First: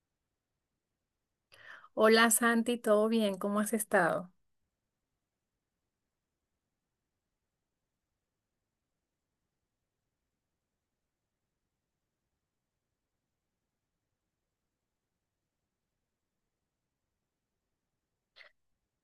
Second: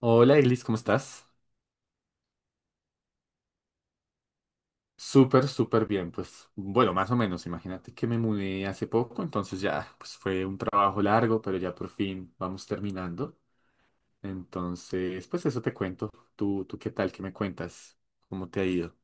Hola, Eglis, ¿cómo estás? Hola Santi, ¿todo bien? ¿Cómo has estado? Súper, súper bien, pues bueno, más o menos, imagínate que me mudé hace poco, entonces ya, pues fue un trabajo largo, pero ya por fin vamos terminando. Entonces, pues eso te cuento. ¿Tú qué tal? ¿Qué me cuentas? ¿Cómo te ha ido?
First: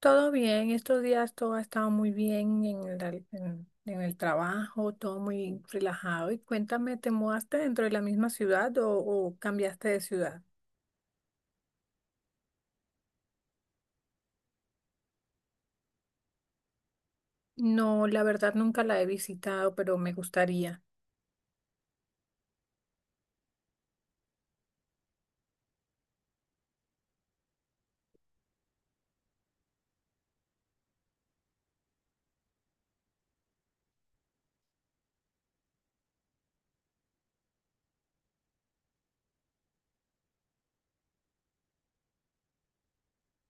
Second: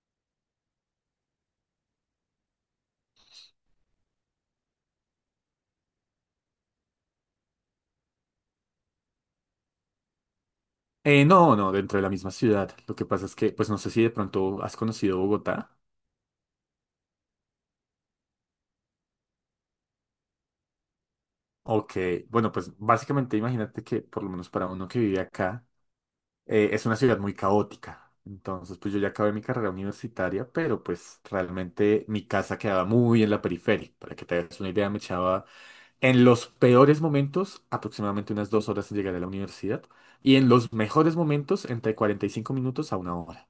Todo bien, estos días todo ha estado muy bien en el trabajo, todo muy relajado. Y cuéntame, ¿te mudaste dentro de la misma ciudad o cambiaste de ciudad? No, no, dentro de la misma ciudad. Lo que pasa es que, pues no sé si de pronto has conocido Bogotá. No, la verdad nunca la he visitado, pero me gustaría. Ok, bueno, pues básicamente imagínate que por lo menos para uno que vive acá, es una ciudad muy caótica. Entonces, pues yo ya acabé mi carrera universitaria, pero pues realmente mi casa quedaba muy en la periferia. Para que te hagas una idea, me echaba en los peores momentos aproximadamente unas 2 horas en llegar a la universidad y en los mejores momentos entre 45 minutos a una hora.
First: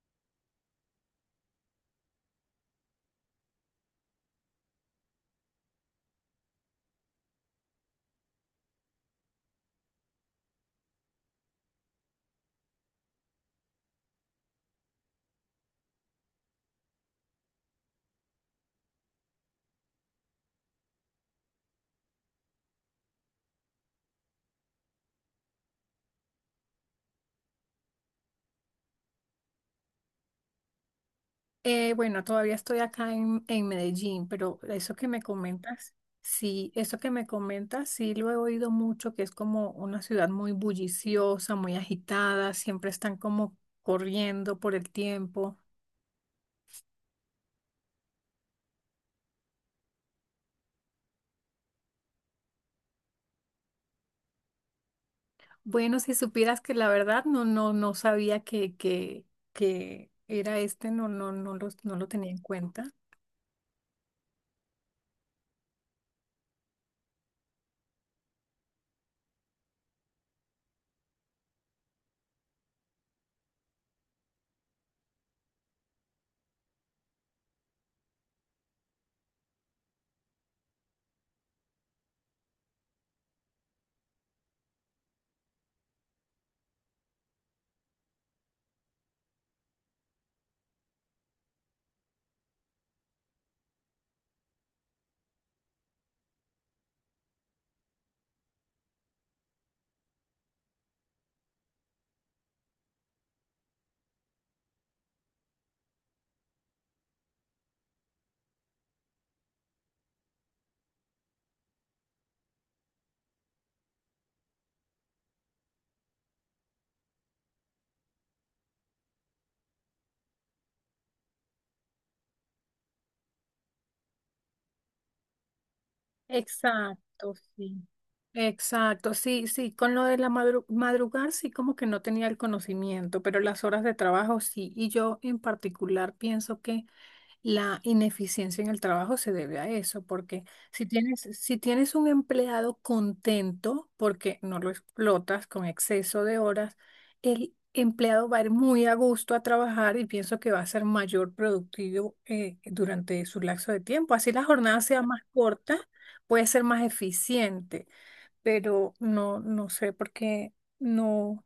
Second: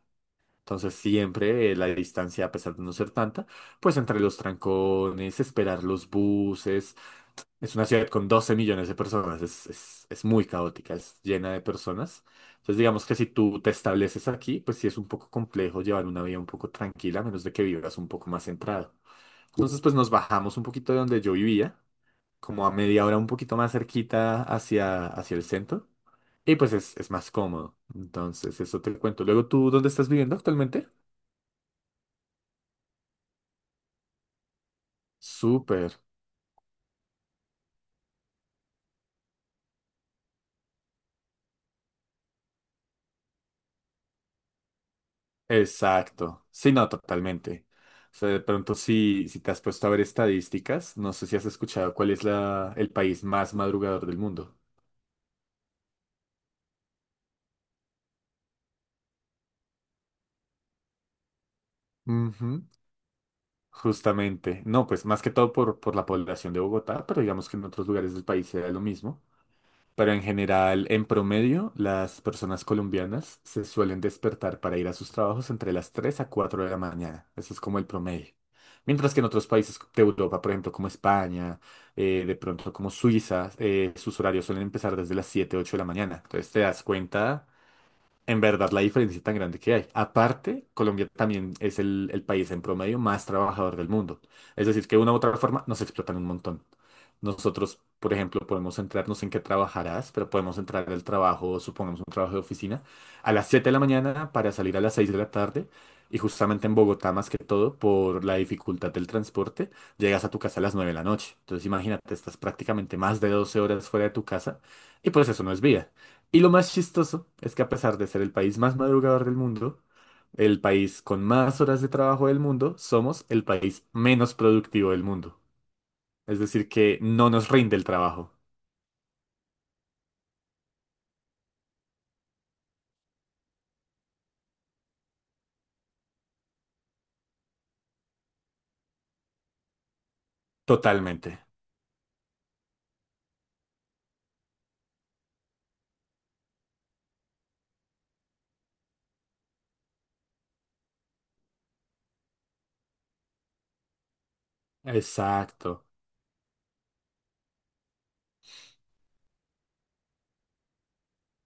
Entonces, siempre la distancia, a pesar de no ser tanta, pues entre los trancones, esperar los buses, es una ciudad con 12 millones de personas, es muy caótica, es llena de personas. Entonces digamos que si tú te estableces aquí, pues sí es un poco complejo llevar una vida un poco tranquila, a menos de que vivas un poco más centrado. Entonces pues nos bajamos un poquito de donde yo vivía, como a media hora un poquito más cerquita hacia el centro, y pues es más cómodo. Entonces eso te cuento. Luego tú, ¿dónde estás viviendo actualmente? Bueno, todavía estoy acá en Medellín, pero eso que me Súper. comentas, sí, eso que me comentas, sí lo he oído mucho, que es como una ciudad muy bulliciosa, muy agitada, siempre están como corriendo por el tiempo. Exacto. Sí, no, totalmente. O sea, de pronto si te has puesto a ver estadísticas, no sé si has escuchado cuál es el país más madrugador del mundo. Bueno, si supieras que la verdad no, no, no sabía que era este, no, no, no lo tenía en Ujú. cuenta. Justamente. No, pues más que todo por la población de Bogotá, pero digamos que en otros lugares del país era lo mismo. Pero en general, en promedio, las personas colombianas se suelen despertar para ir a sus trabajos entre las 3 a 4 de la mañana. Eso es como el promedio. Mientras que en otros países de Europa, por ejemplo, como España, de pronto como Suiza, sus horarios suelen empezar desde las 7 8 de la mañana. Entonces te das cuenta en verdad, la diferencia tan grande que hay. Aparte, Colombia también es el país en promedio más trabajador del mundo. Es decir, que de una u otra forma nos explotan un montón. Nosotros, por ejemplo, podemos centrarnos en qué trabajarás, pero podemos entrar al trabajo, supongamos un trabajo de oficina, a las 7 de la mañana para salir a las 6 de la tarde. Y justamente en Bogotá, más que todo, por la dificultad del transporte, llegas a tu casa a las 9 de la noche. Entonces, imagínate, estás prácticamente más de 12 horas fuera de tu casa y pues eso no es vida. Y lo más chistoso es que a pesar de ser el país más madrugador del mundo, el país con más horas de trabajo del mundo, somos el país menos productivo del mundo. Es decir, que no Exacto, nos rinde sí. el trabajo. Exacto, sí, sí, con lo de la madrugar sí como que no tenía el conocimiento, pero las horas de trabajo sí, y yo en particular pienso que la ineficiencia en el trabajo se debe a eso, porque Totalmente. si tienes un empleado contento porque no lo explotas con exceso de horas, el empleado va a ir muy a gusto a trabajar y pienso que va a ser mayor productivo durante su lapso de tiempo. Así la jornada sea más corta, Exacto. puede ser más eficiente, pero no, no sé por qué no,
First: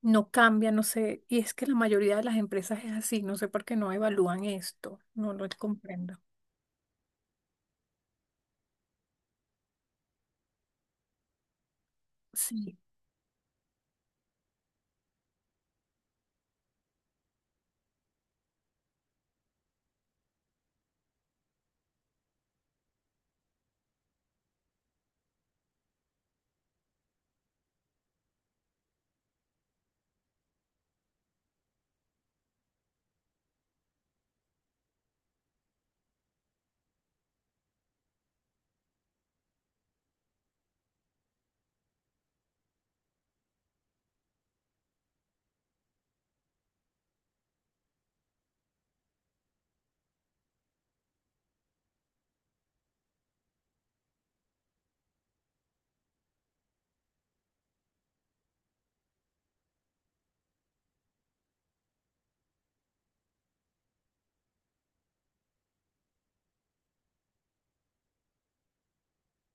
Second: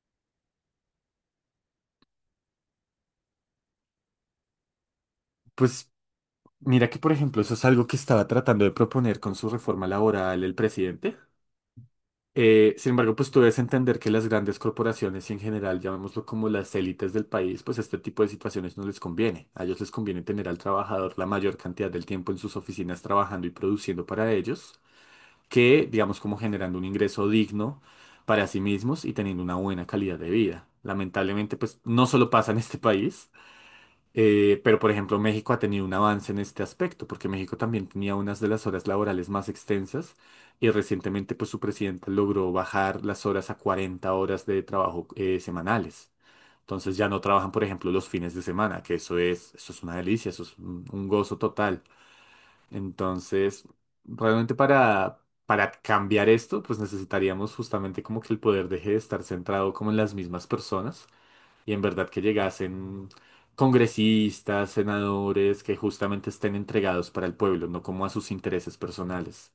no cambia, no sé. Y es que la mayoría de las empresas es así, no sé por qué no evalúan esto, no lo Pues comprendo. mira que, por ejemplo, eso es algo que estaba tratando de proponer con su reforma laboral el presidente. Eh, Sí. sin embargo, pues tú debes entender que las grandes corporaciones y en general, llamémoslo como las élites del país, pues este tipo de situaciones no les conviene. A ellos les conviene tener al trabajador la mayor cantidad del tiempo en sus oficinas trabajando y produciendo para ellos, que digamos como generando un ingreso digno para sí mismos y teniendo una buena calidad de vida. Lamentablemente, pues no solo pasa en este país, pero, por ejemplo, México ha tenido un avance en este aspecto, porque México también tenía unas de las horas laborales más extensas y recientemente, pues, su presidente logró bajar las horas a 40 horas de trabajo semanales. Entonces ya no trabajan, por ejemplo, los fines de semana, que eso es una delicia, eso es un gozo total. Entonces, realmente para cambiar esto, pues necesitaríamos justamente como que el poder deje de estar centrado como en las mismas personas y en verdad que llegasen congresistas, senadores que justamente estén entregados para el pueblo, no como a sus intereses personales.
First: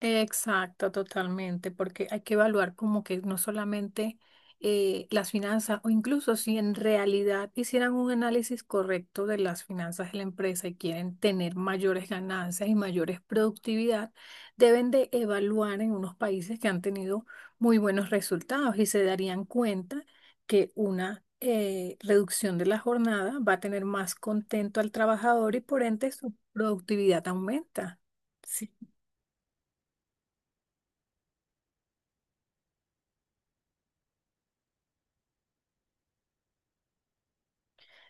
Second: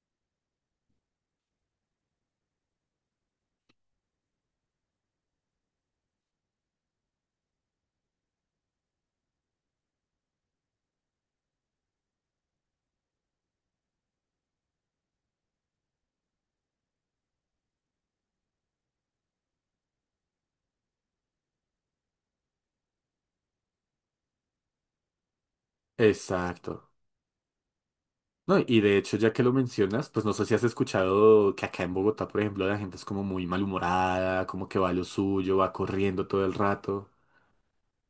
Exacto, totalmente, porque hay que evaluar como que no solamente las finanzas, o incluso si en realidad hicieran un análisis correcto de las finanzas de la empresa y quieren tener mayores ganancias y mayores productividad, deben de evaluar en unos países que han tenido muy buenos resultados y se darían cuenta que una reducción de la jornada va a tener más contento al trabajador y por ende su Exacto. productividad aumenta. No, Sí. y de hecho, ya que lo mencionas, pues no sé si has escuchado que acá en Bogotá, por ejemplo, la gente es como muy malhumorada, como que va a lo suyo, va corriendo todo el rato.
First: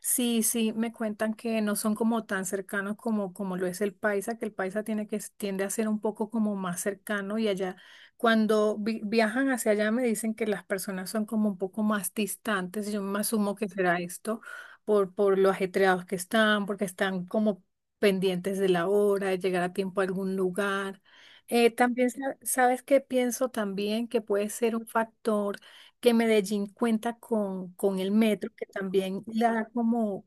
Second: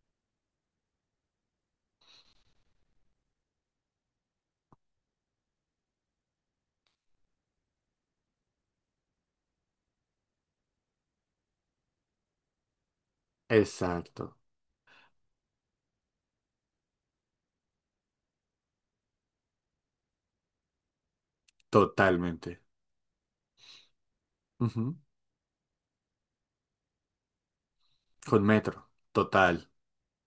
Sí, sí, me cuentan que no son como tan cercanos como, como lo es el paisa, que el paisa tiende a ser un poco como más cercano y allá, cuando viajan hacia allá me dicen que las personas son como un poco más distantes, yo me asumo que será Exacto, esto por lo ajetreados que están, porque están como pendientes de la hora, de llegar a tiempo a algún lugar. También totalmente. sabes que pienso también que puede ser un Ujú. factor que Medellín cuenta con el Con metro, que metro, también le da total, como,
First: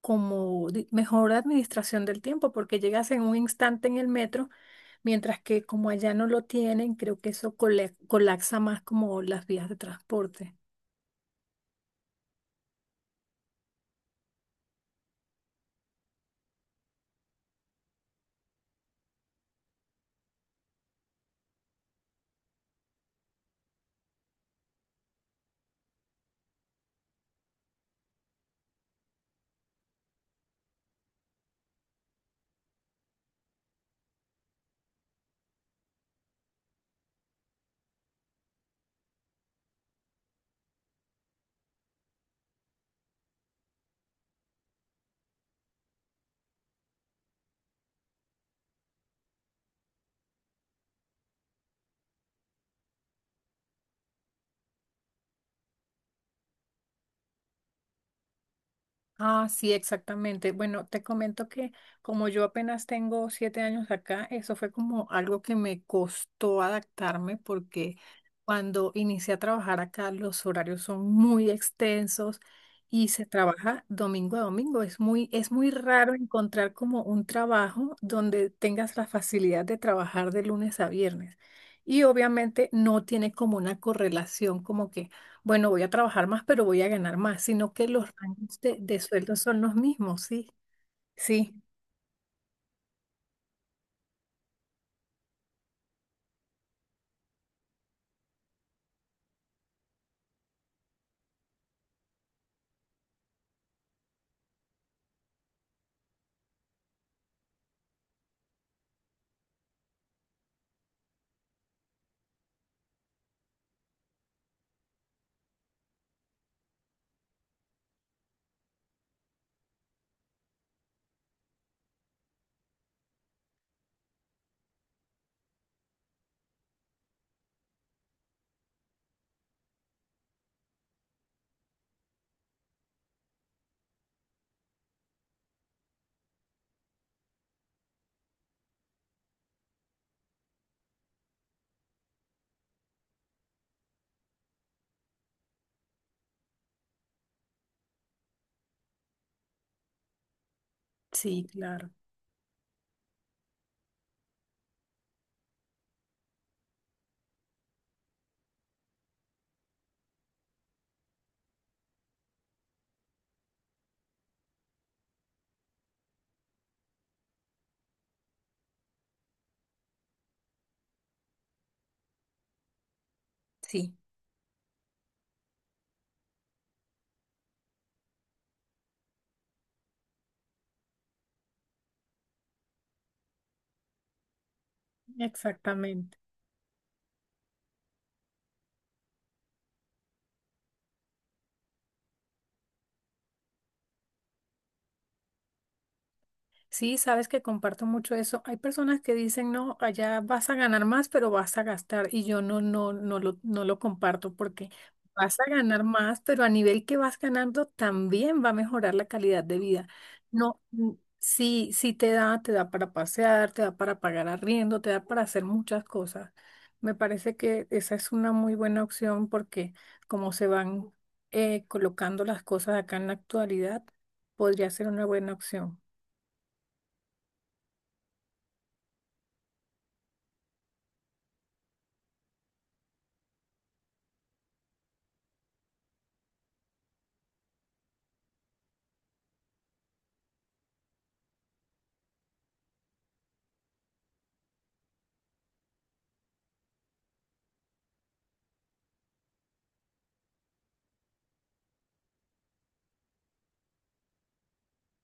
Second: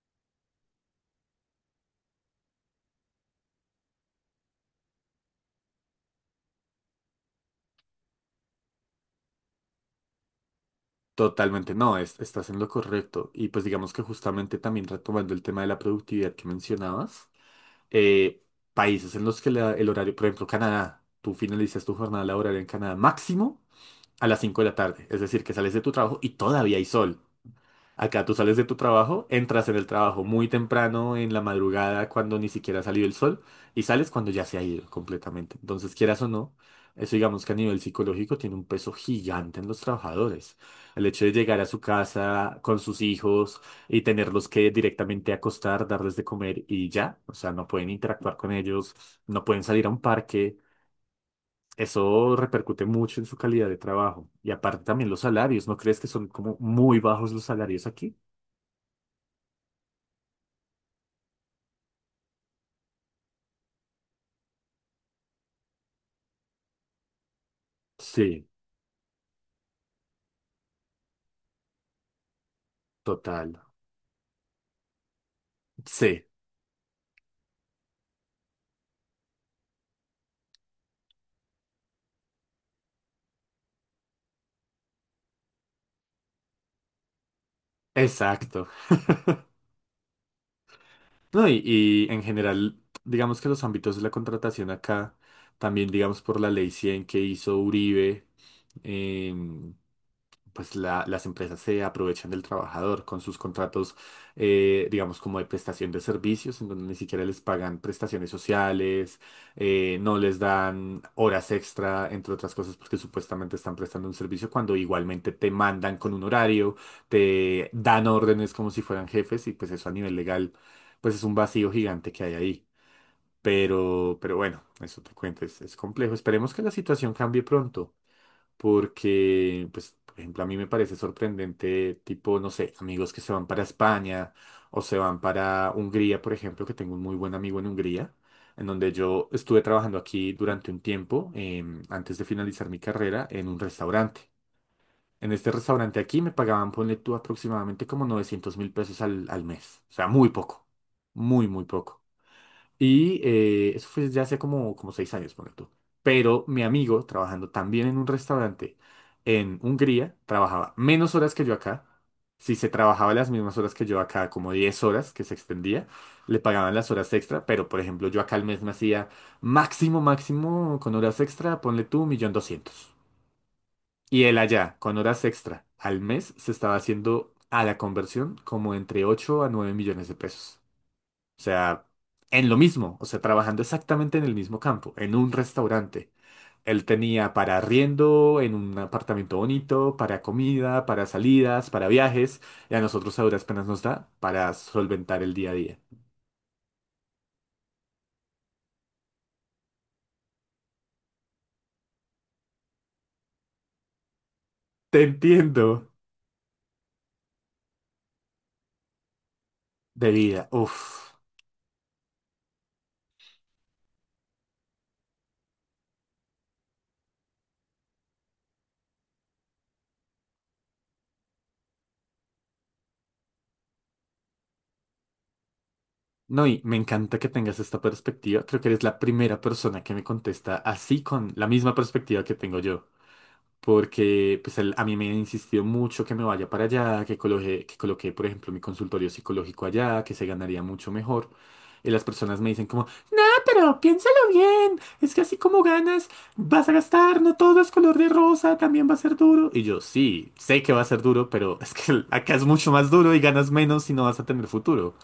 como mejor administración del tiempo, porque llegas en un instante en el metro, mientras que como allá no lo tienen, creo que eso colapsa más como las vías de transporte. totalmente. No, estás en lo correcto. Y pues digamos que justamente también retomando el tema de la productividad que mencionabas. eh, países en los que el horario, por ejemplo, Canadá, tú finalizas tu jornada laboral en Canadá máximo a las 5 de la tarde, es decir, que sales de tu trabajo y todavía hay sol. Acá tú sales de tu trabajo, entras en el trabajo muy temprano en la madrugada cuando ni siquiera ha salido el sol y sales cuando ya se ha ido completamente. Entonces, quieras o no, eso digamos que a nivel psicológico tiene un peso gigante en los trabajadores. El hecho de llegar a su casa con sus hijos y tenerlos que directamente acostar, darles de comer y ya, o sea, no pueden interactuar con ellos, no pueden salir a un parque. Eso repercute mucho en su calidad de trabajo. Y aparte también los salarios, ¿no crees que son como muy bajos los salarios aquí? Ah, sí, exactamente. Bueno, te comento que como yo apenas tengo 7 años acá, eso fue como algo que me costó adaptarme porque Sí, cuando inicié a trabajar acá los horarios son muy extensos y se total. trabaja domingo a domingo. Es muy raro Sí, encontrar como un trabajo donde tengas la facilidad de trabajar de lunes a viernes. Y obviamente no tiene como una correlación como que bueno, voy a trabajar más, pero voy a ganar más, sino que los rangos exacto. De sueldo son los mismos, sí. No, Sí, y en general, digamos que los ámbitos de la contratación acá, también digamos por la ley 100 que hizo Uribe, eh, pues las empresas se aprovechan del trabajador con sus contratos, digamos, como de prestación de servicios, en donde ni siquiera les pagan prestaciones sociales, no les dan horas extra, entre otras cosas, porque supuestamente están prestando un servicio cuando igualmente te mandan con un horario, te dan órdenes como si fueran jefes y pues eso a nivel legal, pues es un vacío gigante que hay ahí. Pero bueno, eso te cuento, es complejo. Esperemos que la situación cambie pronto porque, pues, por ejemplo, a mí me parece sorprendente, tipo, no sé, amigos que se van para España o se van para Hungría, por ejemplo, que tengo un muy buen amigo en Hungría, en donde yo estuve trabajando aquí durante un tiempo, antes de finalizar mi carrera, en un restaurante. En este restaurante aquí me pagaban, ponle tú, aproximadamente como 900 mil pesos al mes. O sea, muy poco. sí, Muy, muy claro, poco. Y eso fue ya hace como 6 años, ponle tú. Pero mi amigo, trabajando también en un restaurante en Hungría, trabajaba menos horas que yo acá. Si se trabajaba las mismas horas que yo acá, como 10 horas que se extendía, le pagaban las horas extra. Pero, por ejemplo, yo acá al mes me hacía máximo, máximo con horas extra, ponle tú, un millón doscientos. sí. Y él allá, con horas extra al mes, se estaba haciendo a la conversión como entre 8 a 9 millones de pesos. O sea, en lo mismo, o sea, trabajando exactamente en el mismo campo, en un restaurante. Exactamente. Él tenía para arriendo, en un apartamento bonito, para comida, para salidas, para viajes, y a nosotros a duras penas nos da para solventar el día a día. Sí, sabes que comparto mucho eso. Hay personas que dicen, no, allá vas a ganar más, pero vas a gastar. Y yo no, no, no lo comparto porque Te vas a ganar entiendo. más, pero a nivel que vas ganando también va a mejorar la calidad de vida. De vida, No, mm, uff. sí, sí te da para pasear, te da para pagar arriendo, te da para hacer muchas cosas. Me parece que esa es una muy buena opción porque como se van colocando las cosas acá en la actualidad, podría ser una buena opción. No, y me encanta que tengas esta perspectiva. Creo que eres la primera persona que me contesta así con la misma perspectiva que tengo yo. Porque pues a mí me insistió mucho que me vaya para allá, que coloque, por ejemplo, mi consultorio psicológico allá, que se ganaría mucho mejor. Y las personas me dicen como, ah, pero piénsalo bien, es que así como ganas, vas a gastar, no todo es color de rosa, también va a ser duro. Y yo, sí, sé que va a ser duro, pero es que acá es mucho más duro y ganas menos y no vas a tener futuro.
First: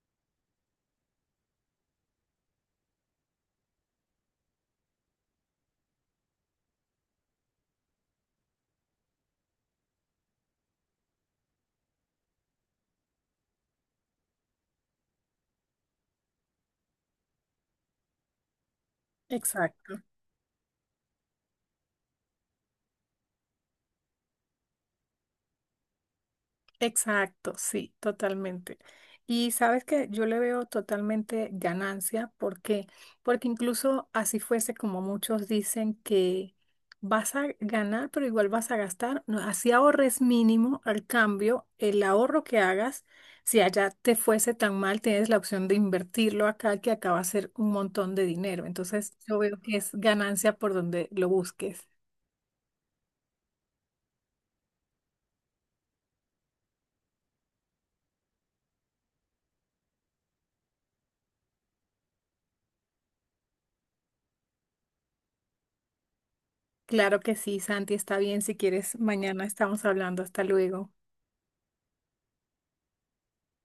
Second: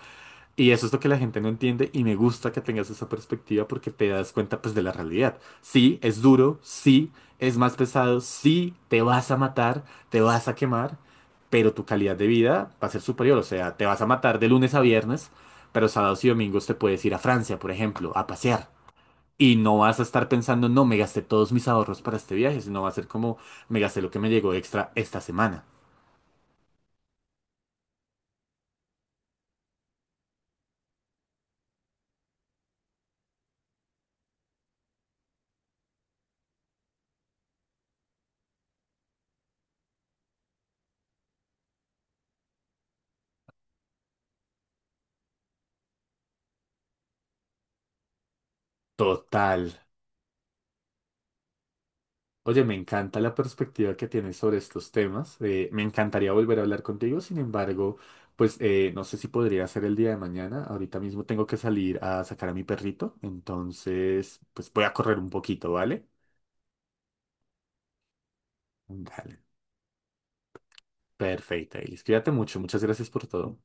Y eso es lo que la gente no entiende y me gusta que tengas esa perspectiva porque te das cuenta pues de la realidad. Sí, es duro, sí, es más pesado, sí, te vas a matar, te vas a quemar, pero tu calidad de vida va a ser superior. O sea, te vas a matar de lunes a viernes, pero sábados y domingos te puedes ir a Francia, por ejemplo, a pasear. Y no vas Exacto, a estar pensando, no, me gasté todos mis ahorros para este viaje, sino va a ser como, me gasté lo que me llegó extra esta semana. exacto, sí, totalmente. Y sabes que yo le veo totalmente ganancia, ¿por qué? Porque incluso así fuese como muchos dicen que vas a ganar, pero igual vas a gastar, no, así ahorres mínimo, al cambio, el ahorro que hagas, si allá te fuese tan mal, tienes la opción de invertirlo acá, que acá va a ser un montón de dinero. Entonces, yo veo Total. que es ganancia por donde lo busques. Oye, me encanta la perspectiva que tienes sobre estos temas. Me encantaría volver a hablar contigo. Sin embargo, pues no sé si podría ser el día de mañana. Ahorita mismo tengo que salir a sacar a mi perrito. Entonces, pues voy a correr un poquito, ¿vale? Claro que sí, Santi, está bien. Si quieres, Dale. mañana estamos hablando. Hasta luego. Perfecto, Elis. Cuídate mucho. Muchas gracias por todo.